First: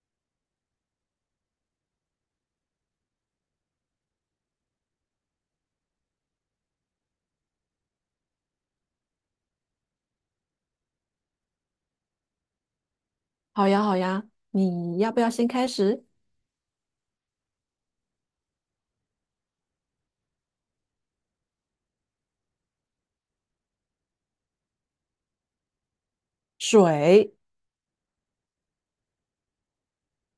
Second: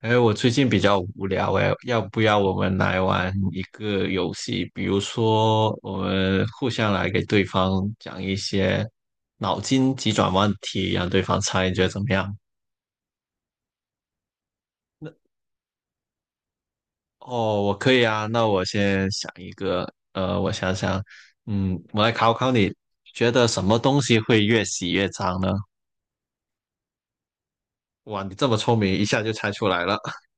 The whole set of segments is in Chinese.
哎，我最近比较无聊哎，要不要我们来玩一个游戏？比如说，我们互相来给对方讲一些脑筋急转弯题，让对方猜，你觉得怎么样？好呀，好呀，你要那不要先开始？哦，我可以啊。那我先想一个，我想想，我来考考你，觉得什么东西会越洗越脏呢？水。哇，你这么聪明，一下就猜出来了。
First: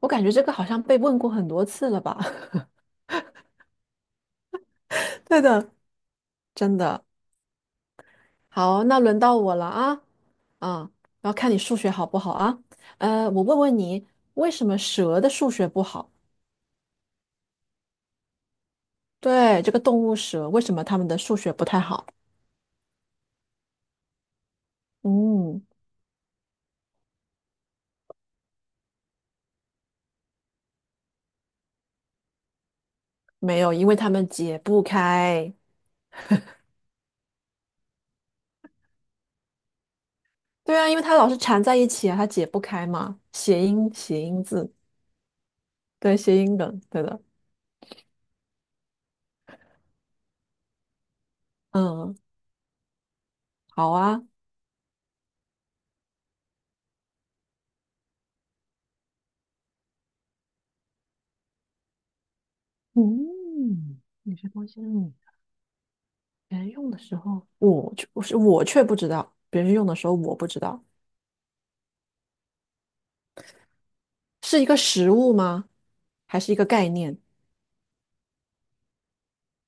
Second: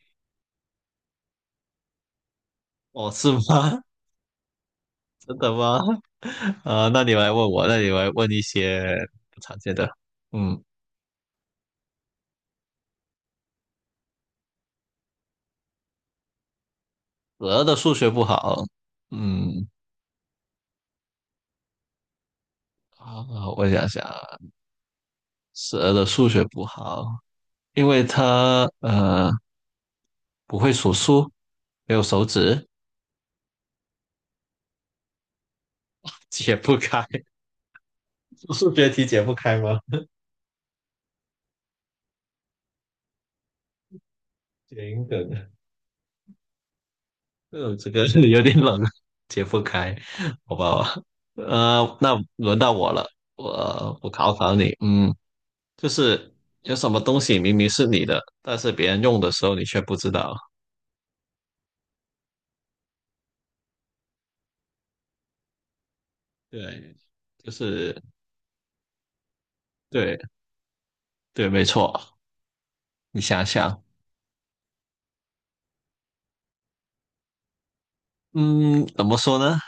我感觉这个好像被问过很多次了吧？哦，是吗？真对的的，吗？真啊、那的。你来问我，那你来问一好，些那轮到不我常了见的。啊嗯，啊，然后看你数学好不好啊？我问问你，为什么蛇的数学不好？蛇的数学不好。对，嗯，这个动物蛇，为什么它们的数学不太好？啊，我想想啊嗯，蛇的数学不好，因为它不会数数，没有手指，没有，因为它们解不开。解不开。数学题解不开吗？对啊，因为它老是缠在一起啊，它解不开嘛。谐音，谐音字，行的，对，谐音梗，对的。嗯，这个是有点冷，解不开，好吧？嗯，那轮到我了，好我啊。考考你。就是有什么东西明明是你的，但是别人用的时候你却不知道。嗯，有些东西是你别人用对，的时候，就我是却不是我却不知道，别人用的时候对我不知道。对，没错。你想想，是一个食物吗？还是一个概念？嗯，怎么说呢？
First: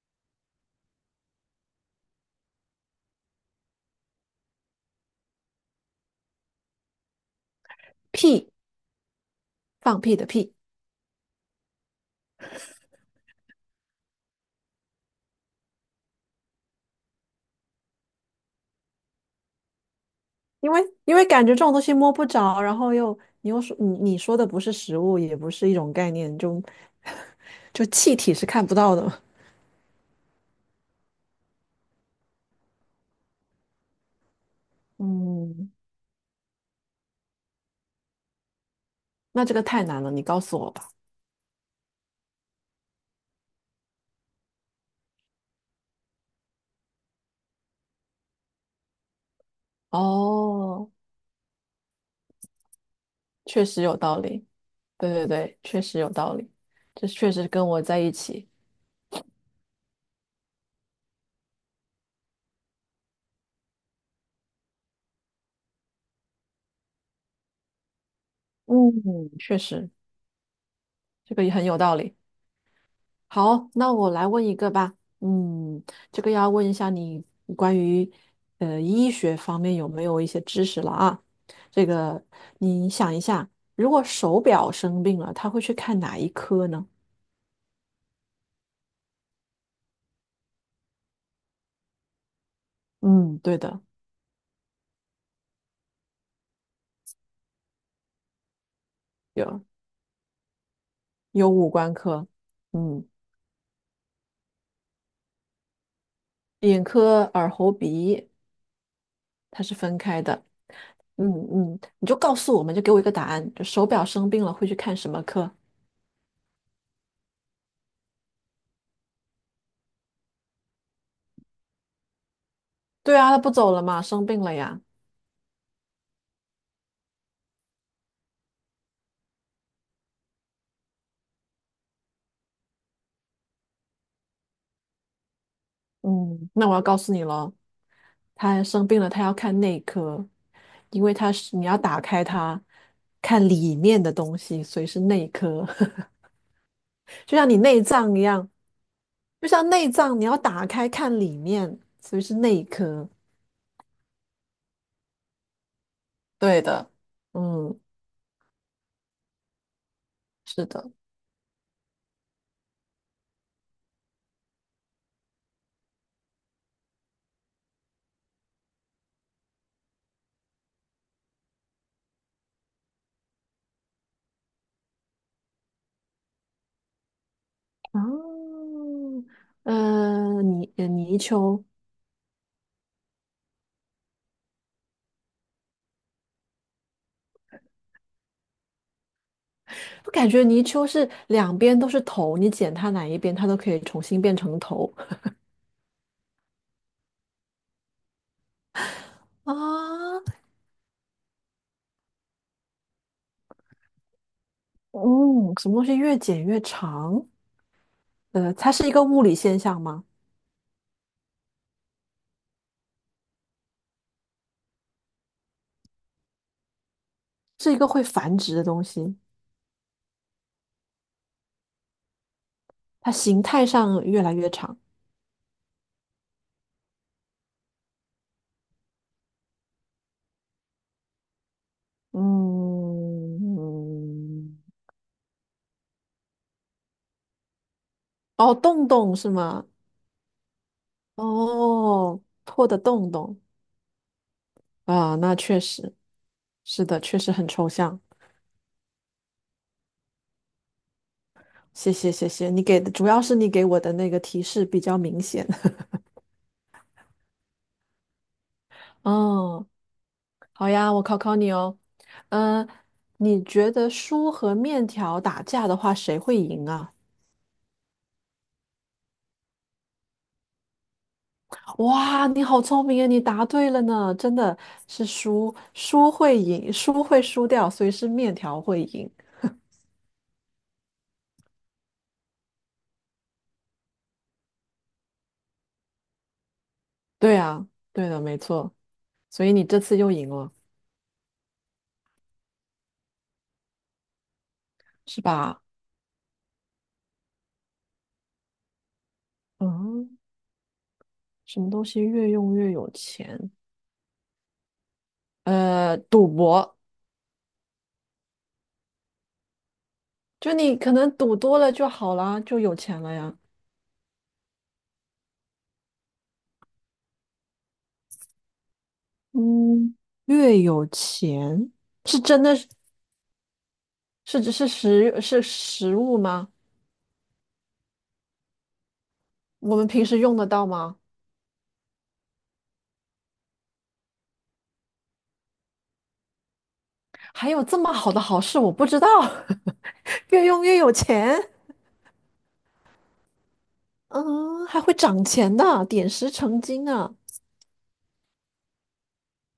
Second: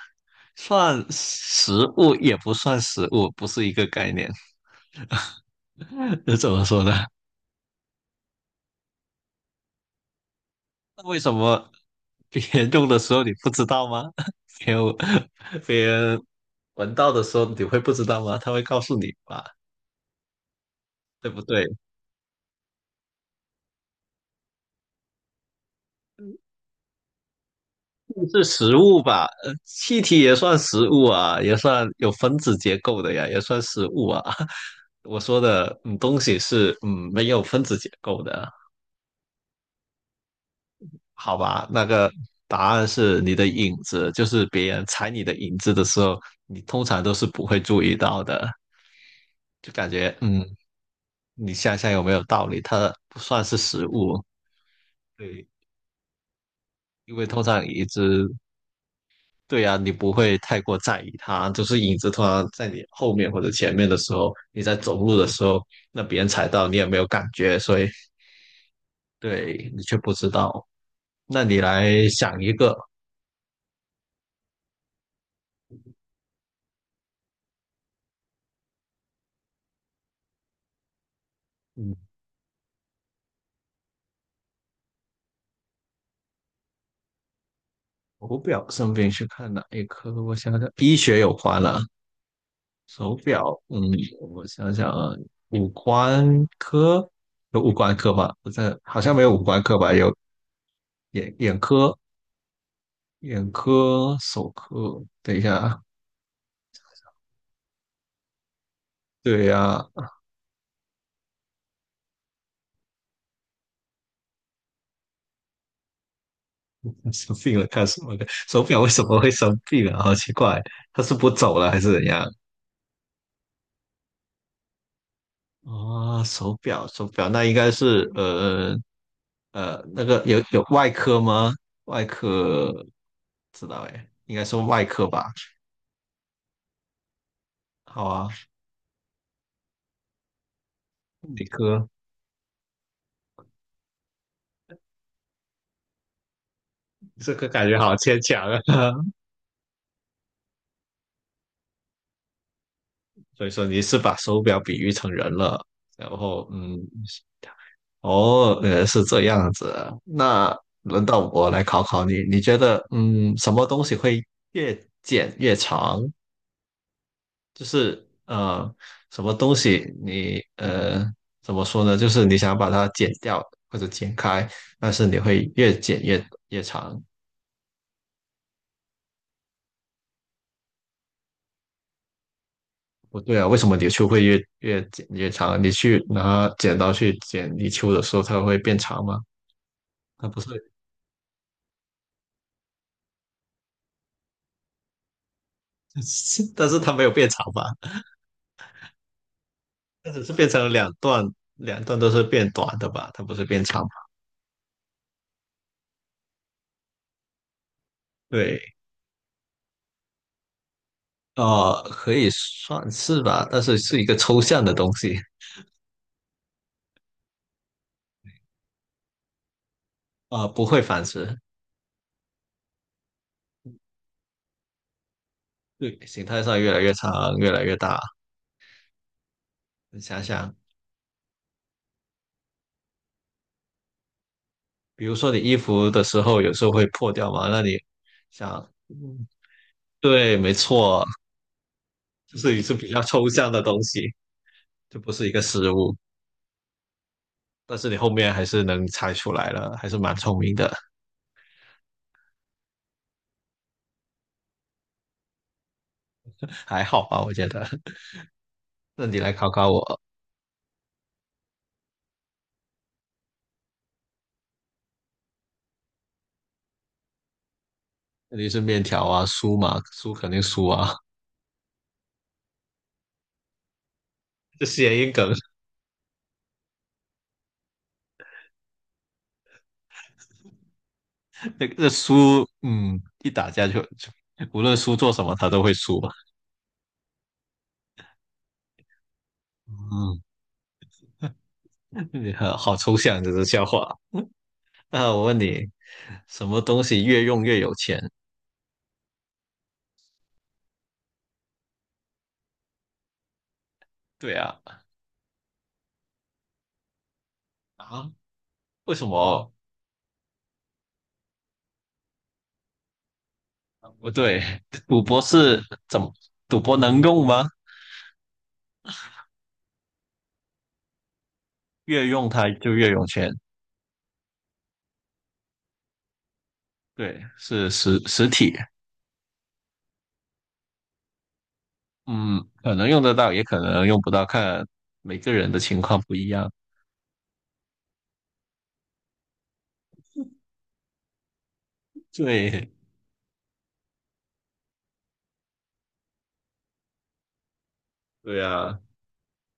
算食物也不算食物，不是一个概念。这怎么说呢？屁，放屁的屁。那为什么别人用的时候你不知道吗？别人别人闻到的时候你会不知道吗？他会告诉你吧，因为对不感觉这对？种东西摸不着，然后又你又说你说的不是食物，也不是一种概念，就 就气体是是看不食到物的。吧？气体也算食物啊，也算有分子结构的呀，也算食物啊。我说嗯，的，嗯，东西是没有分子结构的，那这个太难了，你告诉我吧。好吧？那个答案是你的影子，就是别人踩你的影子的时候，你通常都是不会注意到的，就感觉哦，你想想有没有道理？它不算是确实食有道物，理，对对对，对，确实有道理，这因为确通实跟常我一在只。一起。对呀、你不会太过在意它，就是影子突然在你后面或者前面的时候，你在走路的时候，那别人踩到你也没有感觉，所以嗯，确对你实，却不知道。这那个也你很有道来理。想一个，好，那我来问一个吧。嗯，这个要问一下你关于医学方面有没有一些知识了啊？这嗯，个你想一下，如果手表生病了，他会去看哪一科呢？手表生病去看哪一科？我想想，医学有关了，手嗯，对表，嗯，的。我想想啊，五官科有五官科吧？不是，好像没有五官有科吧？有眼有眼五官科、科。嗯，眼科、手科。等一下啊，眼科、耳喉鼻，对它是呀、分开的。你就告诉我们，就给我一个答案，就手表生病了会去看什么科？生病了干什么的？手表为什么会生病啊？好奇怪，它是不走了还是怎样？对啊，他不走了嘛，生病了呀。哦，手表，手表，那应该是那个有外科吗？外科不知道哎，应该是外科吧？嗯，那我要告诉你了，好啊，他生病了，他要看内科，因为他内是你要科，打开它，看里面的东西，所以是内科。这就个像你感觉内好脏牵一强样，啊。就像内脏你要打开看里面，所以是内科。所以说你是把手表比喻成人了，然后对的。嗯，哦，是这样子。那是的。轮到我来考考你，你觉得，什么东西会越剪越长？就是什么东西你怎么说呢？就是你想把它剪掉或者剪开，但是你会越剪越长。嗯，泥鳅，不对啊，为什么泥鳅会越剪越长？你去拿剪刀去剪泥鳅的时候，它会变长吗？我它感不觉是，泥鳅是两边都是头，你剪它哪一边，它都可以重新变成头。但是它没有变长吧？啊。但只是变成了两段，两段都是变短的吧？它不是变长吧。嗯，什么东西越剪越长？它对，是一个物理现象吗？可以算是吧，但是是一个抽象的东西，是一个会繁殖的东西，啊，不会繁殖，它形态上越来越长。对，形态上越来越长，越来越大。你想想，嗯，比如说你衣服的时候，有时候会破掉嘛，那你哦，想，洞洞嗯是吗？对，没错，哦，就是一破次的比较洞抽洞，象的东西，就不啊，是一那个确实实物。是的，确实很抽但是你象。后面还是能猜出来了，还是蛮聪明的，谢谢谢谢，你给的主要是你给我的那个提示比较明显。还好吧，我觉得。那你来考哦，考我。好呀，我考考你哦。嗯、你觉得书和面条打架的话，谁会赢啊？肯定是面条啊，酥嘛，酥肯定输啊，哇，你好聪明啊！你答对了呢，真的 这谐是音梗，输，输会赢，输会输掉，所以是面条会赢。那个酥，一打架就无论酥做什么，他都会输嘛。对啊，对的，没错。所以你这次又嗯，赢了，你好好抽象这是笑话。那是我问吧？你，什么东西越用越有钱？嗯，什么东西越用越有钱？对啊，赌博，啊，为什么？就你可能赌多了就好啦，就有钱了呀。不对，赌博是怎么？赌博能用吗？嗯，越有钱越是用真它的是就越有钱。是是食是食物吗？对，是实体。我们平时用得到吗？嗯，可能用得到，也可能用不到，看每个人的情况不一样。还有这么好的好事，我不知道。越用越有钱 对，嗯，还会涨钱的，点石成金啊！对呀，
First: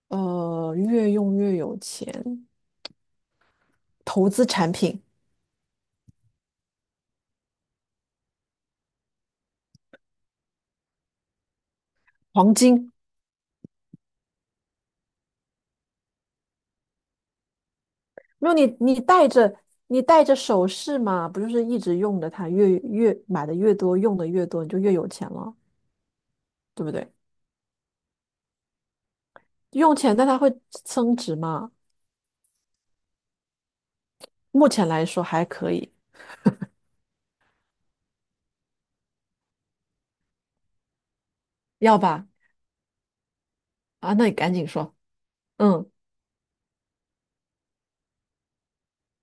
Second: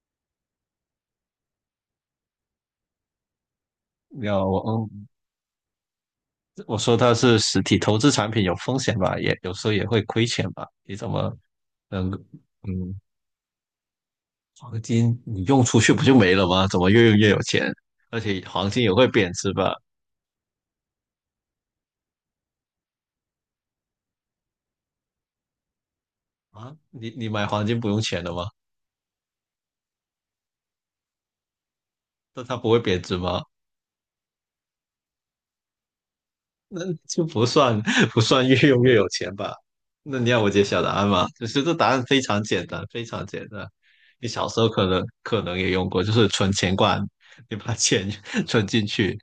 越用越有钱，你投要资我产品，我说它是实体投资产品有风险吧，也有时候也会亏钱吧。你怎么能黄金。嗯，黄金你用出去不就没了吗？怎么越用越有钱？而且没有你，黄金也你会戴贬值着吧？你戴着首饰嘛，不就是一直用着它，越买的越多，用的越多，你就越有钱了，啊，对不你对？你买黄金不用钱的吗？用钱，但它会增值嘛？那它不会贬值吗？目前来说还可以。那就不算越用越有钱吧？那你要我揭晓答案吗？就是这答要案非吧？常简单，非常简单。啊，那你你小赶时紧候可说。能可能也用嗯过，就是存钱罐，你把钱 存进去，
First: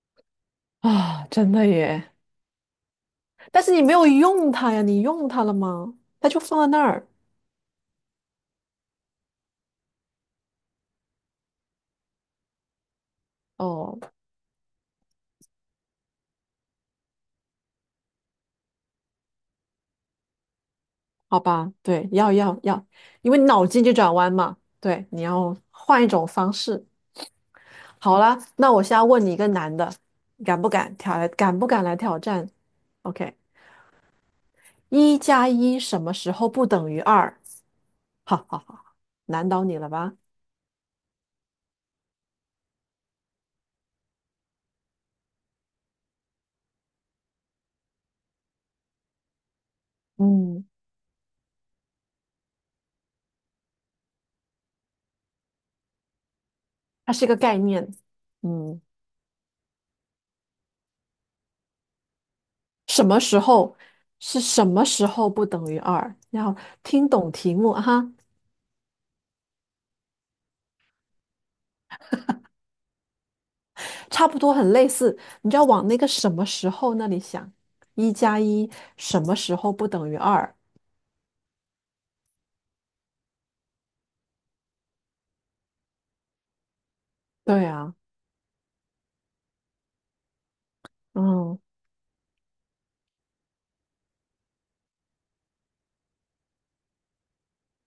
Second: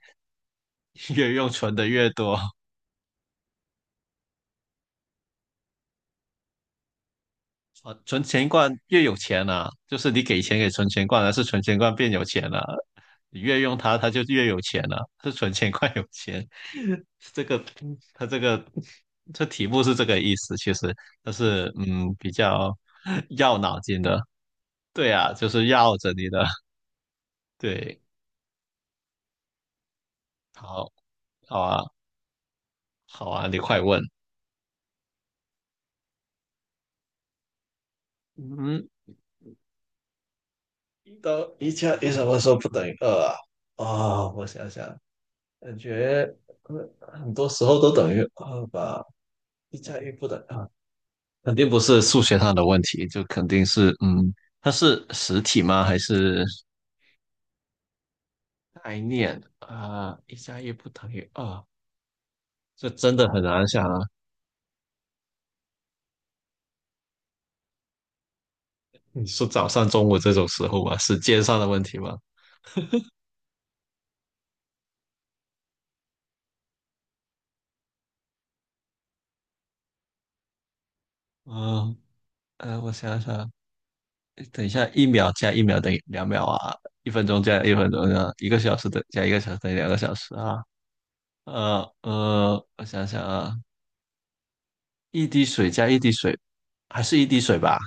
啊，越用真的存的越耶！多。但是你没有用它呀，你用它了吗？它就放在那儿。啊，存钱罐越有钱啊，就是你给钱给存钱罐，还是存钱罐变有钱了、你越用它，哦，它就越有钱了、是存钱快有钱。这个，它这个，这题目是这个意思，其实，它好是吧，对，比要要较要，因为绕脑脑筋急筋转的。弯嘛，对，对你啊，就要是绕换一着种你的。方式。对，好啦，那我现在问你一个难的，敢不好，敢挑来？敢好不啊，敢来挑战好？OK,啊，你快问。一加一什么时候不等于二？好好嗯，好，难倒你了吧？一加一什么时候不等于二啊？哦，我想想，感觉很多时候都等于二吧。一加一不等于嗯，二，肯定不是数学上的问题，就肯定是，它是实体吗？还是它是一个概念。嗯，概念啊？一加一不等于二，这什真么的时很难候想啊。是什么时候不等于二？要听懂题目哈。你说早上、中午这种时候吧，时间上的问题吗？差不多很类似，你就要往那个什么时候那里想，一加一什么时候不等于二？嗯，我想想，等一下，一秒加一秒等于两秒啊，一分钟加对一分啊，钟啊，一个小时加一个小时等于两个小时啊。嗯，我想想啊，一滴水加一滴水，还是一滴水吧？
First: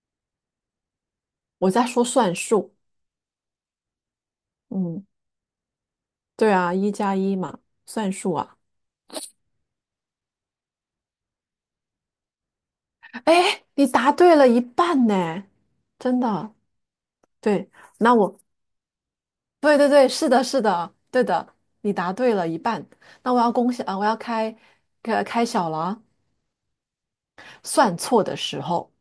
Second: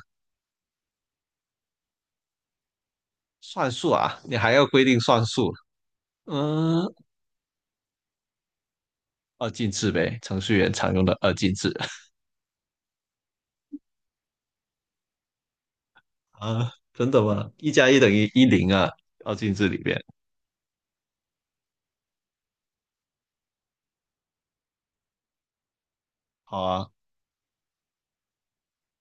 我在说算术。算数啊，你还要规定嗯，算数。对啊，嗯，一加一嘛，算术啊，二进制呗，程序员常用的二进制 哎，你答对了一半呢，真的，啊，真的吗？对，一加一等那于我，一零啊，二进制里对对边。对，是的，是的，对的，你答对了一半，那我要恭喜啊，我要开小了啊，好啊，算错的时候。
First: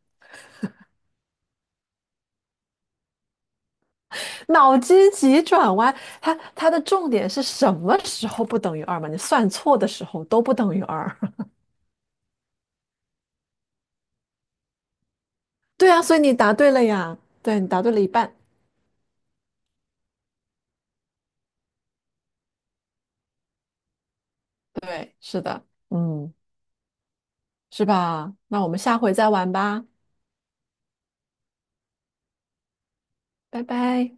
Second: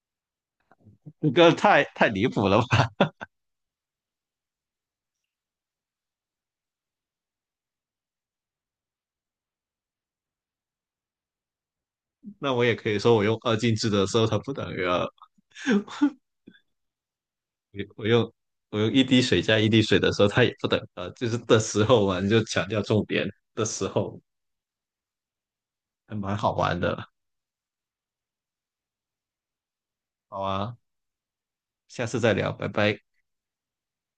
这个太离谱了吧？脑筋急转弯，它的重点是什么时候不等于二嘛？你算错的时候都不等于二。那我也可以说，我用二进制的时候，它不等于二；对啊，所以你答对了呀，对，你答对了我我一用半。我用一滴水加一滴水的时候，它也不等于二，就是的时候嘛，你就强调重点的时候，对，是的。还嗯，蛮好玩的。是吧？那我们下回再玩吧，好啊，下次再聊，拜拜。拜拜。